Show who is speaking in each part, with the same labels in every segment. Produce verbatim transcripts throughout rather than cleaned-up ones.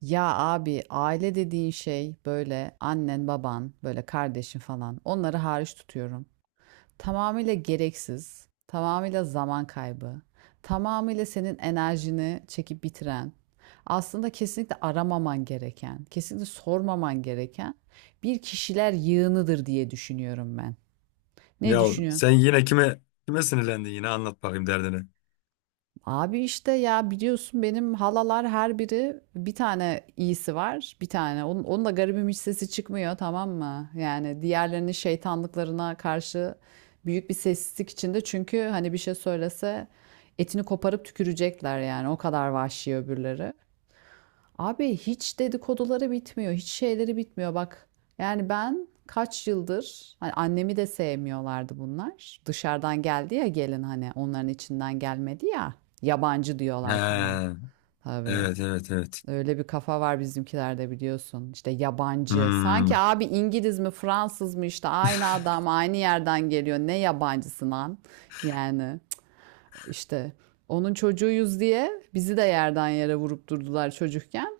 Speaker 1: Ya abi aile dediğin şey böyle annen, baban, böyle kardeşin falan. Onları hariç tutuyorum. Tamamıyla gereksiz, tamamıyla zaman kaybı, tamamıyla senin enerjini çekip bitiren, aslında kesinlikle aramaman gereken, kesinlikle sormaman gereken bir kişiler yığınıdır diye düşünüyorum ben. Ne
Speaker 2: Ya
Speaker 1: düşünüyorsun?
Speaker 2: sen yine kime kime sinirlendin yine anlat bakayım derdini.
Speaker 1: Abi işte ya biliyorsun benim halalar her biri bir tane iyisi var. Bir tane. Onun, onun da garibim hiç sesi çıkmıyor tamam mı? Yani diğerlerinin şeytanlıklarına karşı büyük bir sessizlik içinde. Çünkü hani bir şey söylese etini koparıp tükürecekler yani. O kadar vahşi öbürleri. Abi hiç dedikoduları bitmiyor, hiç şeyleri bitmiyor bak. Yani ben kaç yıldır hani annemi de sevmiyorlardı bunlar. Dışarıdan geldi ya gelin hani onların içinden gelmedi ya. Yabancı diyorlar falan.
Speaker 2: He,
Speaker 1: Tabii.
Speaker 2: evet evet evet.
Speaker 1: Öyle bir kafa var bizimkilerde biliyorsun. İşte yabancı.
Speaker 2: Hmm.
Speaker 1: Sanki abi İngiliz mi Fransız mı işte aynı adam aynı yerden geliyor. Ne yabancısı lan? Yani işte onun çocuğuyuz diye bizi de yerden yere vurup durdular çocukken.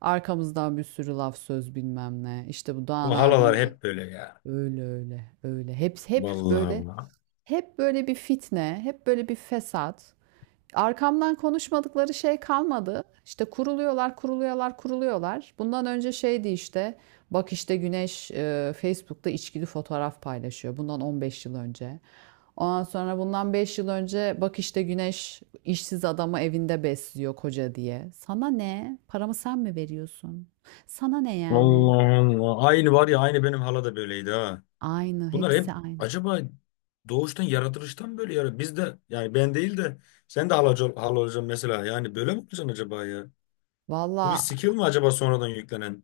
Speaker 1: Arkamızdan bir sürü laf söz bilmem ne. İşte bu Doğan
Speaker 2: Bu halalar
Speaker 1: abinle
Speaker 2: hep böyle ya.
Speaker 1: öyle öyle öyle. Hep hep
Speaker 2: Vallahi
Speaker 1: böyle
Speaker 2: Allah.
Speaker 1: hep böyle bir fitne, hep böyle bir fesat. Arkamdan konuşmadıkları şey kalmadı. İşte kuruluyorlar, kuruluyorlar, kuruluyorlar. Bundan önce şeydi işte bak işte Güneş e, Facebook'ta içkili fotoğraf paylaşıyor. Bundan on beş yıl önce. Ondan sonra bundan beş yıl önce bak işte Güneş işsiz adamı evinde besliyor koca diye. Sana ne? Paramı sen mi veriyorsun? Sana ne yani?
Speaker 2: Allah Allah. Aynı var ya aynı benim hala da böyleydi ha.
Speaker 1: Aynı,
Speaker 2: Bunlar hep
Speaker 1: hepsi aynı.
Speaker 2: acaba doğuştan yaratılıştan böyle ya. Biz de yani ben değil de sen de halacı, ol- hala olacaksın mesela. Yani böyle mi olacaksın acaba ya? Bu bir
Speaker 1: Valla
Speaker 2: skill mi acaba sonradan yüklenen?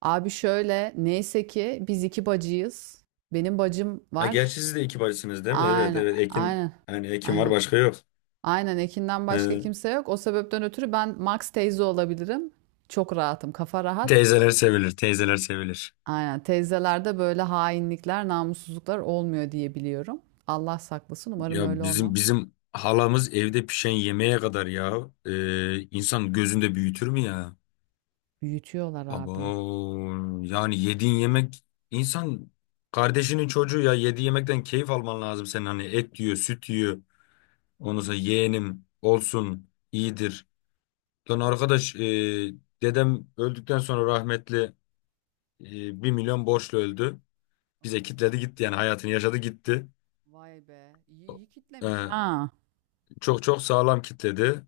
Speaker 1: abi şöyle neyse ki biz iki bacıyız. Benim bacım
Speaker 2: Ha gerçi
Speaker 1: var.
Speaker 2: siz de iki bacısınız değil mi? Evet
Speaker 1: Aynen,
Speaker 2: evet Ekin.
Speaker 1: aynen,
Speaker 2: Yani Ekin var
Speaker 1: aynen.
Speaker 2: başka yok.
Speaker 1: Aynen Ekin'den başka kimse yok. O sebepten ötürü ben Max teyze olabilirim. Çok rahatım, kafa rahat.
Speaker 2: Teyzeler sevilir, teyzeler sevilir.
Speaker 1: Aynen teyzelerde böyle hainlikler, namussuzluklar olmuyor diye biliyorum. Allah saklasın umarım
Speaker 2: Ya
Speaker 1: öyle
Speaker 2: bizim
Speaker 1: olmam.
Speaker 2: bizim halamız evde pişen yemeğe kadar ya e, insan gözünde büyütür mü ya?
Speaker 1: Büyütüyorlar
Speaker 2: Abo
Speaker 1: abi.
Speaker 2: yani yediğin yemek insan kardeşinin çocuğu ya yediği yemekten keyif alman lazım senin, hani et yiyor, süt yiyor. Ondan sonra yeğenim olsun iyidir. Lan arkadaş e, dedem öldükten sonra rahmetli e, 1 milyon borçlu öldü. Bize
Speaker 1: Oo,
Speaker 2: kitledi gitti yani hayatını yaşadı gitti.
Speaker 1: vay be. İyi, iyi kitlemiş ha.
Speaker 2: E,
Speaker 1: Ha,
Speaker 2: Çok çok sağlam kitledi.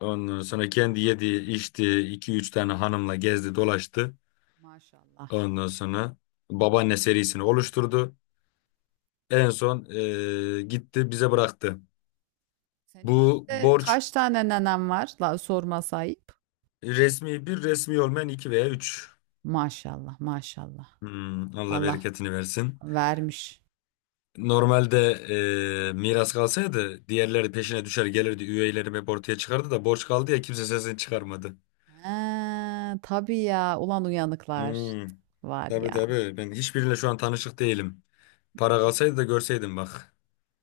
Speaker 2: Ondan sonra kendi yedi, içti, iki üç tane hanımla gezdi, dolaştı.
Speaker 1: maşallah.
Speaker 2: Ondan sonra babaanne serisini oluşturdu. En son eee, gitti bize bıraktı.
Speaker 1: Senin
Speaker 2: Bu
Speaker 1: şimdi
Speaker 2: borç
Speaker 1: kaç tane nenem var? La, sorma ayıp.
Speaker 2: resmi bir, resmi olmayan iki veya üç.
Speaker 1: Maşallah, maşallah.
Speaker 2: Hmm, Allah
Speaker 1: Allah
Speaker 2: bereketini versin.
Speaker 1: vermiş.
Speaker 2: Normalde eee, miras kalsaydı diğerleri peşine düşer gelirdi. Üyelerim hep ortaya çıkardı da borç kaldı ya kimse sesini çıkarmadı.
Speaker 1: He, tabii ya. Ulan uyanıklar.
Speaker 2: Hmm,
Speaker 1: Var
Speaker 2: tabii
Speaker 1: ya.
Speaker 2: tabii ben hiçbiriyle şu an tanışık değilim. Para kalsaydı da görseydim bak.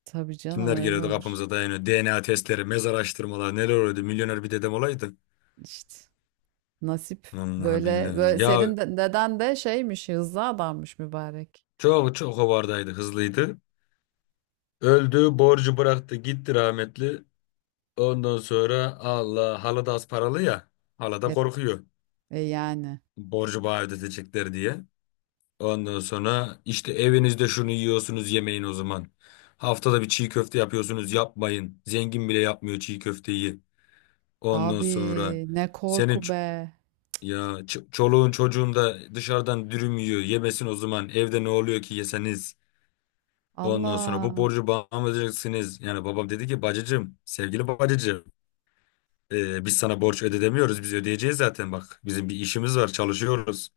Speaker 1: Tabii canım
Speaker 2: Kimler
Speaker 1: öyle
Speaker 2: geliyordu
Speaker 1: olur.
Speaker 2: kapımıza dayanıyor. D N A testleri, mezar araştırmalar neler oluyordu. Milyoner bir dedem olaydı.
Speaker 1: İşte. Nasip
Speaker 2: Vallahi
Speaker 1: böyle
Speaker 2: billahi.
Speaker 1: böyle
Speaker 2: Ya
Speaker 1: senin de, deden de şeymiş hızlı adammış mübarek.
Speaker 2: çok çok hovardaydı, hızlıydı. Öldü, borcu bıraktı gitti rahmetli. Ondan sonra Allah halı da az paralı ya. Hala da
Speaker 1: E,
Speaker 2: korkuyor.
Speaker 1: e yani.
Speaker 2: Borcu bana ödetecekler diye. Ondan sonra işte evinizde şunu yiyorsunuz, yemeyin o zaman. Haftada bir çiğ köfte yapıyorsunuz, yapmayın. Zengin bile yapmıyor çiğ köfteyi. Ondan
Speaker 1: Abi
Speaker 2: sonra
Speaker 1: ne korku
Speaker 2: senin.
Speaker 1: be.
Speaker 2: Ya ç- çoluğun çocuğun da dışarıdan dürüm yiyor. Yemesin o zaman. Evde ne oluyor ki yeseniz. Ondan sonra bu
Speaker 1: Allah.
Speaker 2: borcu bana mı ödeyeceksiniz? Yani babam dedi ki bacıcım, sevgili bacıcım. E, biz sana borç ödedemiyoruz. Biz ödeyeceğiz zaten, bak. Bizim bir işimiz var, çalışıyoruz.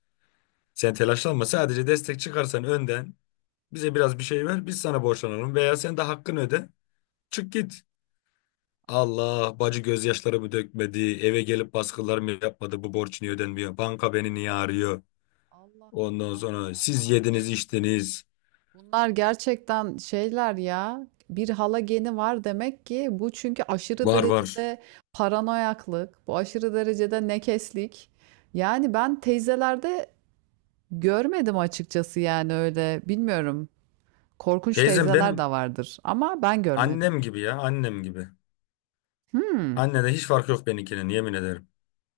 Speaker 2: Sen telaşlanma. Sadece destek çıkarsan önden bize biraz bir şey ver. Biz sana borçlanalım veya sen de hakkını öde. Çık git.
Speaker 1: Abi,
Speaker 2: Allah bacı gözyaşlarımı dökmedi. Eve gelip baskılar mı yapmadı? Bu borç niye ödenmiyor? Banka beni niye arıyor?
Speaker 1: Allah
Speaker 2: Ondan
Speaker 1: Allah ya
Speaker 2: sonra siz
Speaker 1: abi.
Speaker 2: yediniz, içtiniz.
Speaker 1: Bunlar gerçekten şeyler ya. Bir hala geni var demek ki bu çünkü aşırı
Speaker 2: Var var.
Speaker 1: derecede paranoyaklık, bu aşırı derecede nekeslik. Yani ben teyzelerde görmedim açıkçası yani öyle bilmiyorum. Korkunç
Speaker 2: Teyzem
Speaker 1: teyzeler de
Speaker 2: benim
Speaker 1: vardır ama ben görmedim.
Speaker 2: annem gibi ya, annem gibi.
Speaker 1: Hmm,
Speaker 2: Annede hiç fark yok benimkinin, yemin ederim.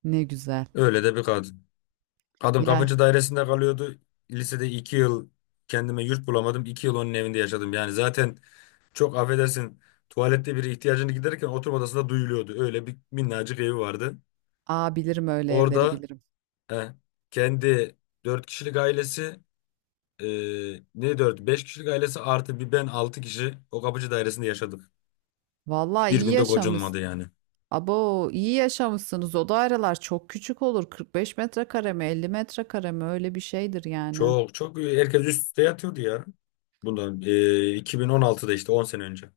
Speaker 1: ne güzel.
Speaker 2: Öyle de bir kadın. Kadın
Speaker 1: Ya,
Speaker 2: kapıcı dairesinde kalıyordu. Lisede iki yıl kendime yurt bulamadım. iki yıl onun evinde yaşadım. Yani zaten, çok affedersin, tuvalette biri ihtiyacını giderirken oturma odasında duyuluyordu. Öyle bir minnacık evi vardı.
Speaker 1: aa bilirim öyle evleri
Speaker 2: Orada
Speaker 1: bilirim.
Speaker 2: eh, kendi dört kişilik ailesi, e, ne dört? Beş kişilik ailesi artı bir ben altı kişi o kapıcı dairesinde yaşadık.
Speaker 1: Vallahi
Speaker 2: Bir
Speaker 1: iyi
Speaker 2: günde
Speaker 1: yaşamış.
Speaker 2: gocunmadı yani.
Speaker 1: Abo iyi yaşamışsınız. O daireler çok küçük olur. kırk beş metrekare mi, elli metrekare mi öyle bir şeydir yani.
Speaker 2: Çok çok herkes üst üste yatıyordu ya. Bundan e, iki bin on altıda, işte on sene önce.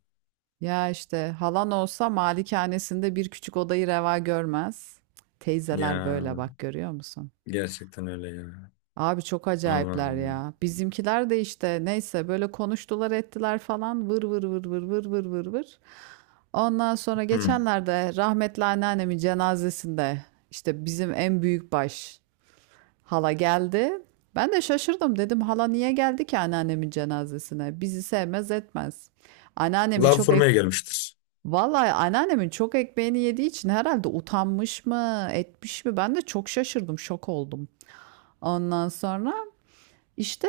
Speaker 1: Ya işte halan olsa malikanesinde bir küçük odayı reva görmez. Teyzeler
Speaker 2: Ya
Speaker 1: böyle bak görüyor musun?
Speaker 2: gerçekten öyle ya.
Speaker 1: Abi çok acayipler
Speaker 2: Allah'ım.
Speaker 1: ya. Bizimkiler de işte neyse böyle konuştular ettiler falan vır vır vır vır vır vır vır vır. Ondan sonra
Speaker 2: Hı.
Speaker 1: geçenlerde rahmetli anneannemin cenazesinde işte bizim en büyük baş hala geldi. Ben de şaşırdım dedim hala niye geldi ki anneannemin cenazesine? Bizi sevmez etmez. Anneannemin
Speaker 2: Lav
Speaker 1: çok ek
Speaker 2: fırmaya gelmiştir.
Speaker 1: Vallahi anneannemin çok ekmeğini yediği için herhalde utanmış mı, etmiş mi? Ben de çok şaşırdım, şok oldum. Ondan sonra işte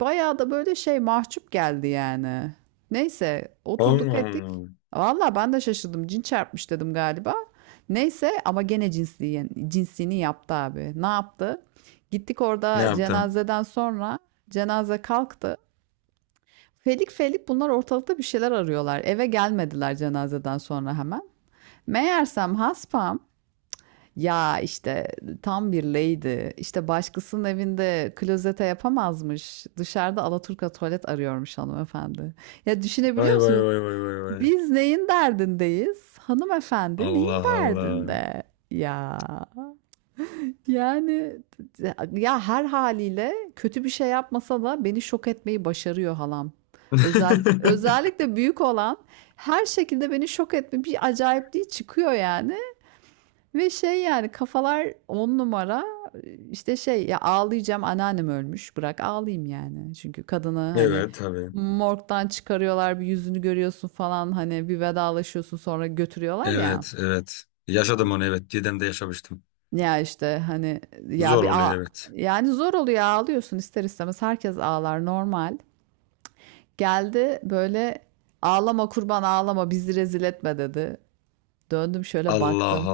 Speaker 1: bayağı da böyle şey mahcup geldi yani. Neyse oturduk ettik.
Speaker 2: Allah'ım.
Speaker 1: Valla ben de şaşırdım. Cin çarpmış dedim galiba. Neyse ama gene cinsliği, cinsini yaptı abi. Ne yaptı? Gittik
Speaker 2: Ne
Speaker 1: orada
Speaker 2: yaptım?
Speaker 1: cenazeden sonra cenaze kalktı. Felik felik bunlar ortalıkta bir şeyler arıyorlar. Eve gelmediler cenazeden sonra hemen. Meğersem haspam ya işte tam bir lady. İşte başkasının evinde klozete yapamazmış. Dışarıda alaturka tuvalet arıyormuş hanımefendi. Ya düşünebiliyor
Speaker 2: Vay vay
Speaker 1: musun?
Speaker 2: vay vay vay vay.
Speaker 1: Biz neyin derdindeyiz? Hanımefendi neyin
Speaker 2: Allah Allah.
Speaker 1: derdinde? Ya yani ya her haliyle kötü bir şey yapmasa da beni şok etmeyi başarıyor halam. Özellikle özellikle büyük olan her şekilde beni şok etme bir acayipliği çıkıyor yani. Ve şey yani kafalar on numara işte şey ya ağlayacağım anneannem ölmüş bırak ağlayayım yani. Çünkü kadını hani
Speaker 2: Evet tabii.
Speaker 1: morgdan çıkarıyorlar bir yüzünü görüyorsun falan hani bir vedalaşıyorsun sonra götürüyorlar ya.
Speaker 2: Evet evet. Yaşadım onu, evet. Didem'de yaşamıştım.
Speaker 1: Ya işte hani ya
Speaker 2: Zor
Speaker 1: bir ağ-
Speaker 2: oluyor, evet.
Speaker 1: yani zor oluyor ağlıyorsun ister istemez herkes ağlar normal. Geldi böyle ağlama kurban ağlama bizi rezil etme dedi. Döndüm şöyle
Speaker 2: Allah
Speaker 1: baktım.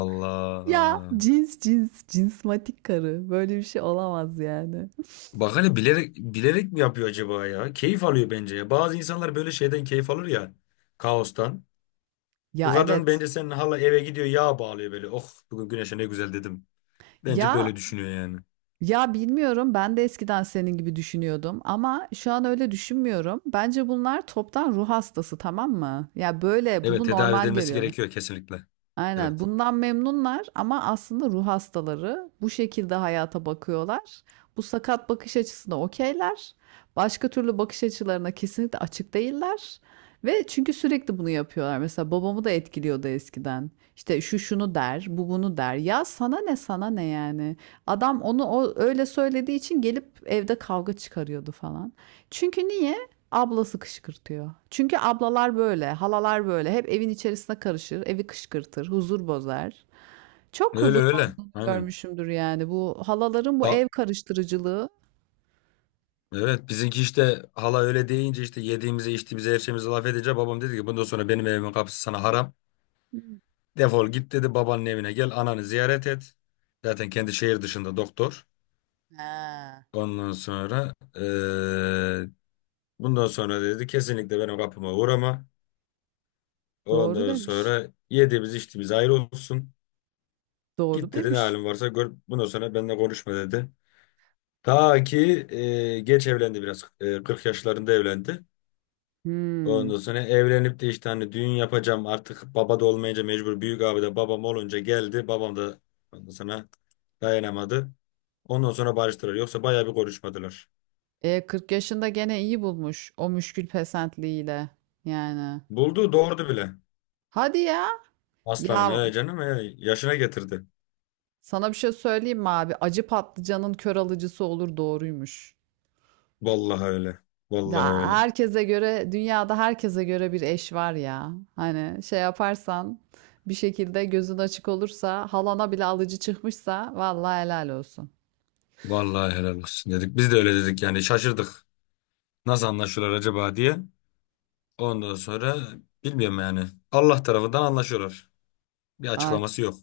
Speaker 1: Ya
Speaker 2: Allah.
Speaker 1: cins cins cinsmatik karı böyle bir şey olamaz yani.
Speaker 2: Bak, hani bilerek bilerek mi yapıyor acaba ya? Keyif alıyor bence ya. Bazı insanlar böyle şeyden keyif alır ya. Kaostan. Bu
Speaker 1: Ya
Speaker 2: kadın
Speaker 1: evet.
Speaker 2: bence senin hala eve gidiyor, yağ bağlıyor böyle. Oh bugün güneşe ne güzel, dedim. Bence böyle
Speaker 1: Ya
Speaker 2: düşünüyor yani.
Speaker 1: ya bilmiyorum ben de eskiden senin gibi düşünüyordum ama şu an öyle düşünmüyorum. Bence bunlar toptan ruh hastası tamam mı? Ya böyle
Speaker 2: Evet,
Speaker 1: bunu
Speaker 2: tedavi
Speaker 1: normal
Speaker 2: edilmesi
Speaker 1: görüyorlar.
Speaker 2: gerekiyor kesinlikle.
Speaker 1: Aynen
Speaker 2: Evet.
Speaker 1: bundan memnunlar ama aslında ruh hastaları bu şekilde hayata bakıyorlar. Bu sakat bakış açısına okeyler. Başka türlü bakış açılarına kesinlikle açık değiller. Ve çünkü sürekli bunu yapıyorlar. Mesela babamı da etkiliyordu eskiden. İşte şu şunu der, bu bunu der. Ya sana ne sana ne yani. Adam onu o, öyle söylediği için gelip evde kavga çıkarıyordu falan. Çünkü niye? Ablası kışkırtıyor. Çünkü ablalar böyle, halalar böyle. Hep evin içerisine karışır, evi kışkırtır, huzur bozar. Çok
Speaker 2: Öyle
Speaker 1: huzur
Speaker 2: öyle.
Speaker 1: bozu
Speaker 2: Aynen.
Speaker 1: görmüşümdür yani. Bu halaların bu
Speaker 2: Ba
Speaker 1: ev karıştırıcılığı.
Speaker 2: evet bizimki işte hala öyle deyince, işte yediğimize içtiğimize her şeyimize laf edince, babam dedi ki bundan sonra benim evimin kapısı sana haram.
Speaker 1: Hmm.
Speaker 2: Defol git, dedi, babanın evine gel ananı ziyaret et. Zaten kendi şehir dışında doktor.
Speaker 1: Ha.
Speaker 2: Ondan sonra eee, bundan sonra dedi kesinlikle benim kapıma uğrama.
Speaker 1: Doğru
Speaker 2: Ondan
Speaker 1: demiş.
Speaker 2: sonra yediğimiz içtiğimiz ayrı olsun.
Speaker 1: Doğru
Speaker 2: Git dedi, ne
Speaker 1: demiş.
Speaker 2: halin varsa gör. Bundan sonra benimle konuşma, dedi. Ta ki eee, geç evlendi biraz. Eee, kırk yaşlarında evlendi.
Speaker 1: Hmm.
Speaker 2: Ondan sonra evlenip de işte hani düğün yapacağım, artık baba da olmayınca mecbur, büyük abi de babam olunca geldi. Babam da ondan sonra dayanamadı. Ondan sonra barıştılar. Yoksa bayağı bir konuşmadılar.
Speaker 1: E kırk yaşında gene iyi bulmuş o müşkül pesentliğiyle. Yani.
Speaker 2: Buldu, doğurdu bile.
Speaker 1: Hadi ya.
Speaker 2: Aslanım,
Speaker 1: Ya
Speaker 2: he canım, he yaşına getirdi.
Speaker 1: sana bir şey söyleyeyim mi abi? Acı patlıcanın kör alıcısı olur doğruymuş.
Speaker 2: Vallahi öyle. Vallahi
Speaker 1: Da
Speaker 2: öyle.
Speaker 1: herkese göre dünyada herkese göre bir eş var ya. Hani şey yaparsan bir şekilde gözün açık olursa halana bile alıcı çıkmışsa vallahi helal olsun.
Speaker 2: Vallahi helal olsun, dedik. Biz de öyle dedik yani, şaşırdık. Nasıl anlaşıyorlar acaba, diye. Ondan sonra bilmiyorum yani. Allah tarafından anlaşıyorlar. Bir
Speaker 1: Art
Speaker 2: açıklaması yok.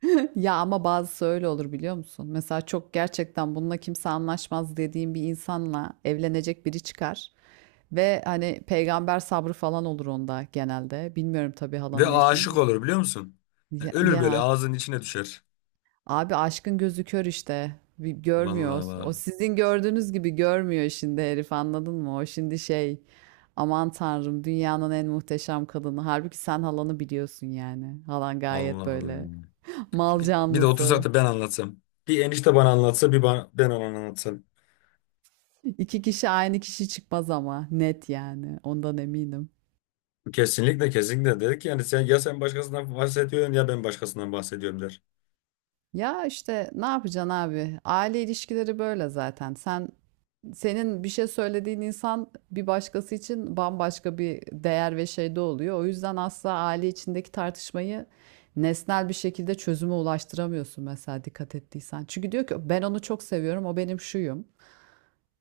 Speaker 1: ya ama bazısı öyle olur biliyor musun? Mesela çok gerçekten bununla kimse anlaşmaz dediğim bir insanla evlenecek biri çıkar. Ve hani peygamber sabrı falan olur onda genelde. Bilmiyorum tabii
Speaker 2: Ve
Speaker 1: halanın eşini de.
Speaker 2: aşık olur, biliyor musun? Yani
Speaker 1: Ya,
Speaker 2: ölür, böyle
Speaker 1: ya
Speaker 2: ağzının içine düşer.
Speaker 1: abi aşkın gözü kör işte. Bir görmüyor.
Speaker 2: Vallahi
Speaker 1: O o
Speaker 2: bak.
Speaker 1: sizin gördüğünüz gibi görmüyor şimdi herif anladın mı? O şimdi şey aman tanrım dünyanın en muhteşem kadını. Halbuki sen halanı biliyorsun yani. Halan gayet böyle
Speaker 2: Allah'ım.
Speaker 1: mal
Speaker 2: Bir, bir de otursak
Speaker 1: canlısı.
Speaker 2: da ben anlatsam. Bir enişte bana anlatsa, bir bana, ben ona anlatsam.
Speaker 1: İki kişi aynı kişi çıkmaz ama net yani ondan eminim.
Speaker 2: Kesinlikle kesinlikle, dedik yani, sen ya sen başkasından bahsediyorsun ya ben başkasından bahsediyorum, der.
Speaker 1: Ya işte ne yapacaksın abi? Aile ilişkileri böyle zaten. Sen Senin bir şey söylediğin insan bir başkası için bambaşka bir değer ve şeyde oluyor. O yüzden asla aile içindeki tartışmayı nesnel bir şekilde çözüme ulaştıramıyorsun mesela dikkat ettiysen. Çünkü diyor ki ben onu çok seviyorum, o benim şuyum.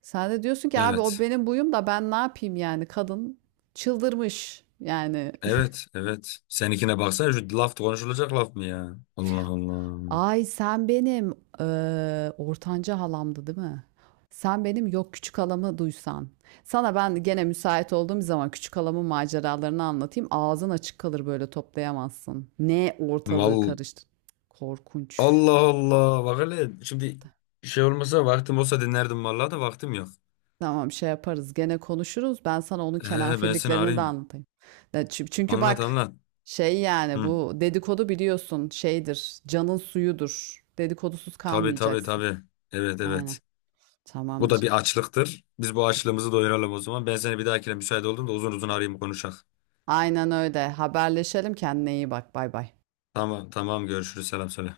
Speaker 1: Sen de diyorsun ki abi o
Speaker 2: Evet.
Speaker 1: benim buyum da ben ne yapayım yani kadın çıldırmış yani.
Speaker 2: Evet, evet. Seninkine baksana, şu laf konuşulacak laf mı ya? Allah Allah.
Speaker 1: Ay sen benim eee ortanca halamdı değil mi? Sen benim yok küçük halamı duysan. Sana ben gene müsait olduğum zaman küçük halamın maceralarını anlatayım. Ağzın açık kalır böyle toplayamazsın. Ne ortalığı
Speaker 2: Val
Speaker 1: karıştı. Korkunç.
Speaker 2: Allah Allah. Bak hele şimdi şey olmasa, vaktim olsa dinlerdim vallahi, da vaktim yok.
Speaker 1: Tamam şey yaparız gene konuşuruz. Ben sana onun
Speaker 2: Ee, ben seni
Speaker 1: kenafirliklerini de
Speaker 2: arayayım.
Speaker 1: anlatayım. Ya çü- Çünkü
Speaker 2: Anlat
Speaker 1: bak
Speaker 2: anlat.
Speaker 1: şey yani
Speaker 2: Hı.
Speaker 1: bu dedikodu biliyorsun şeydir. Canın suyudur. Dedikodusuz
Speaker 2: Tabii tabii
Speaker 1: kalmayacaksın.
Speaker 2: tabii. Evet evet.
Speaker 1: Aynen.
Speaker 2: Bu da
Speaker 1: Tamamdır.
Speaker 2: bir açlıktır. Biz bu açlığımızı doyuralım o zaman. Ben seni bir dahakine müsait olduğumda uzun uzun arayayım, konuşak.
Speaker 1: Aynen öyle. Haberleşelim. Kendine iyi bak. Bay bay.
Speaker 2: Tamam tamam, görüşürüz. Selam söyle.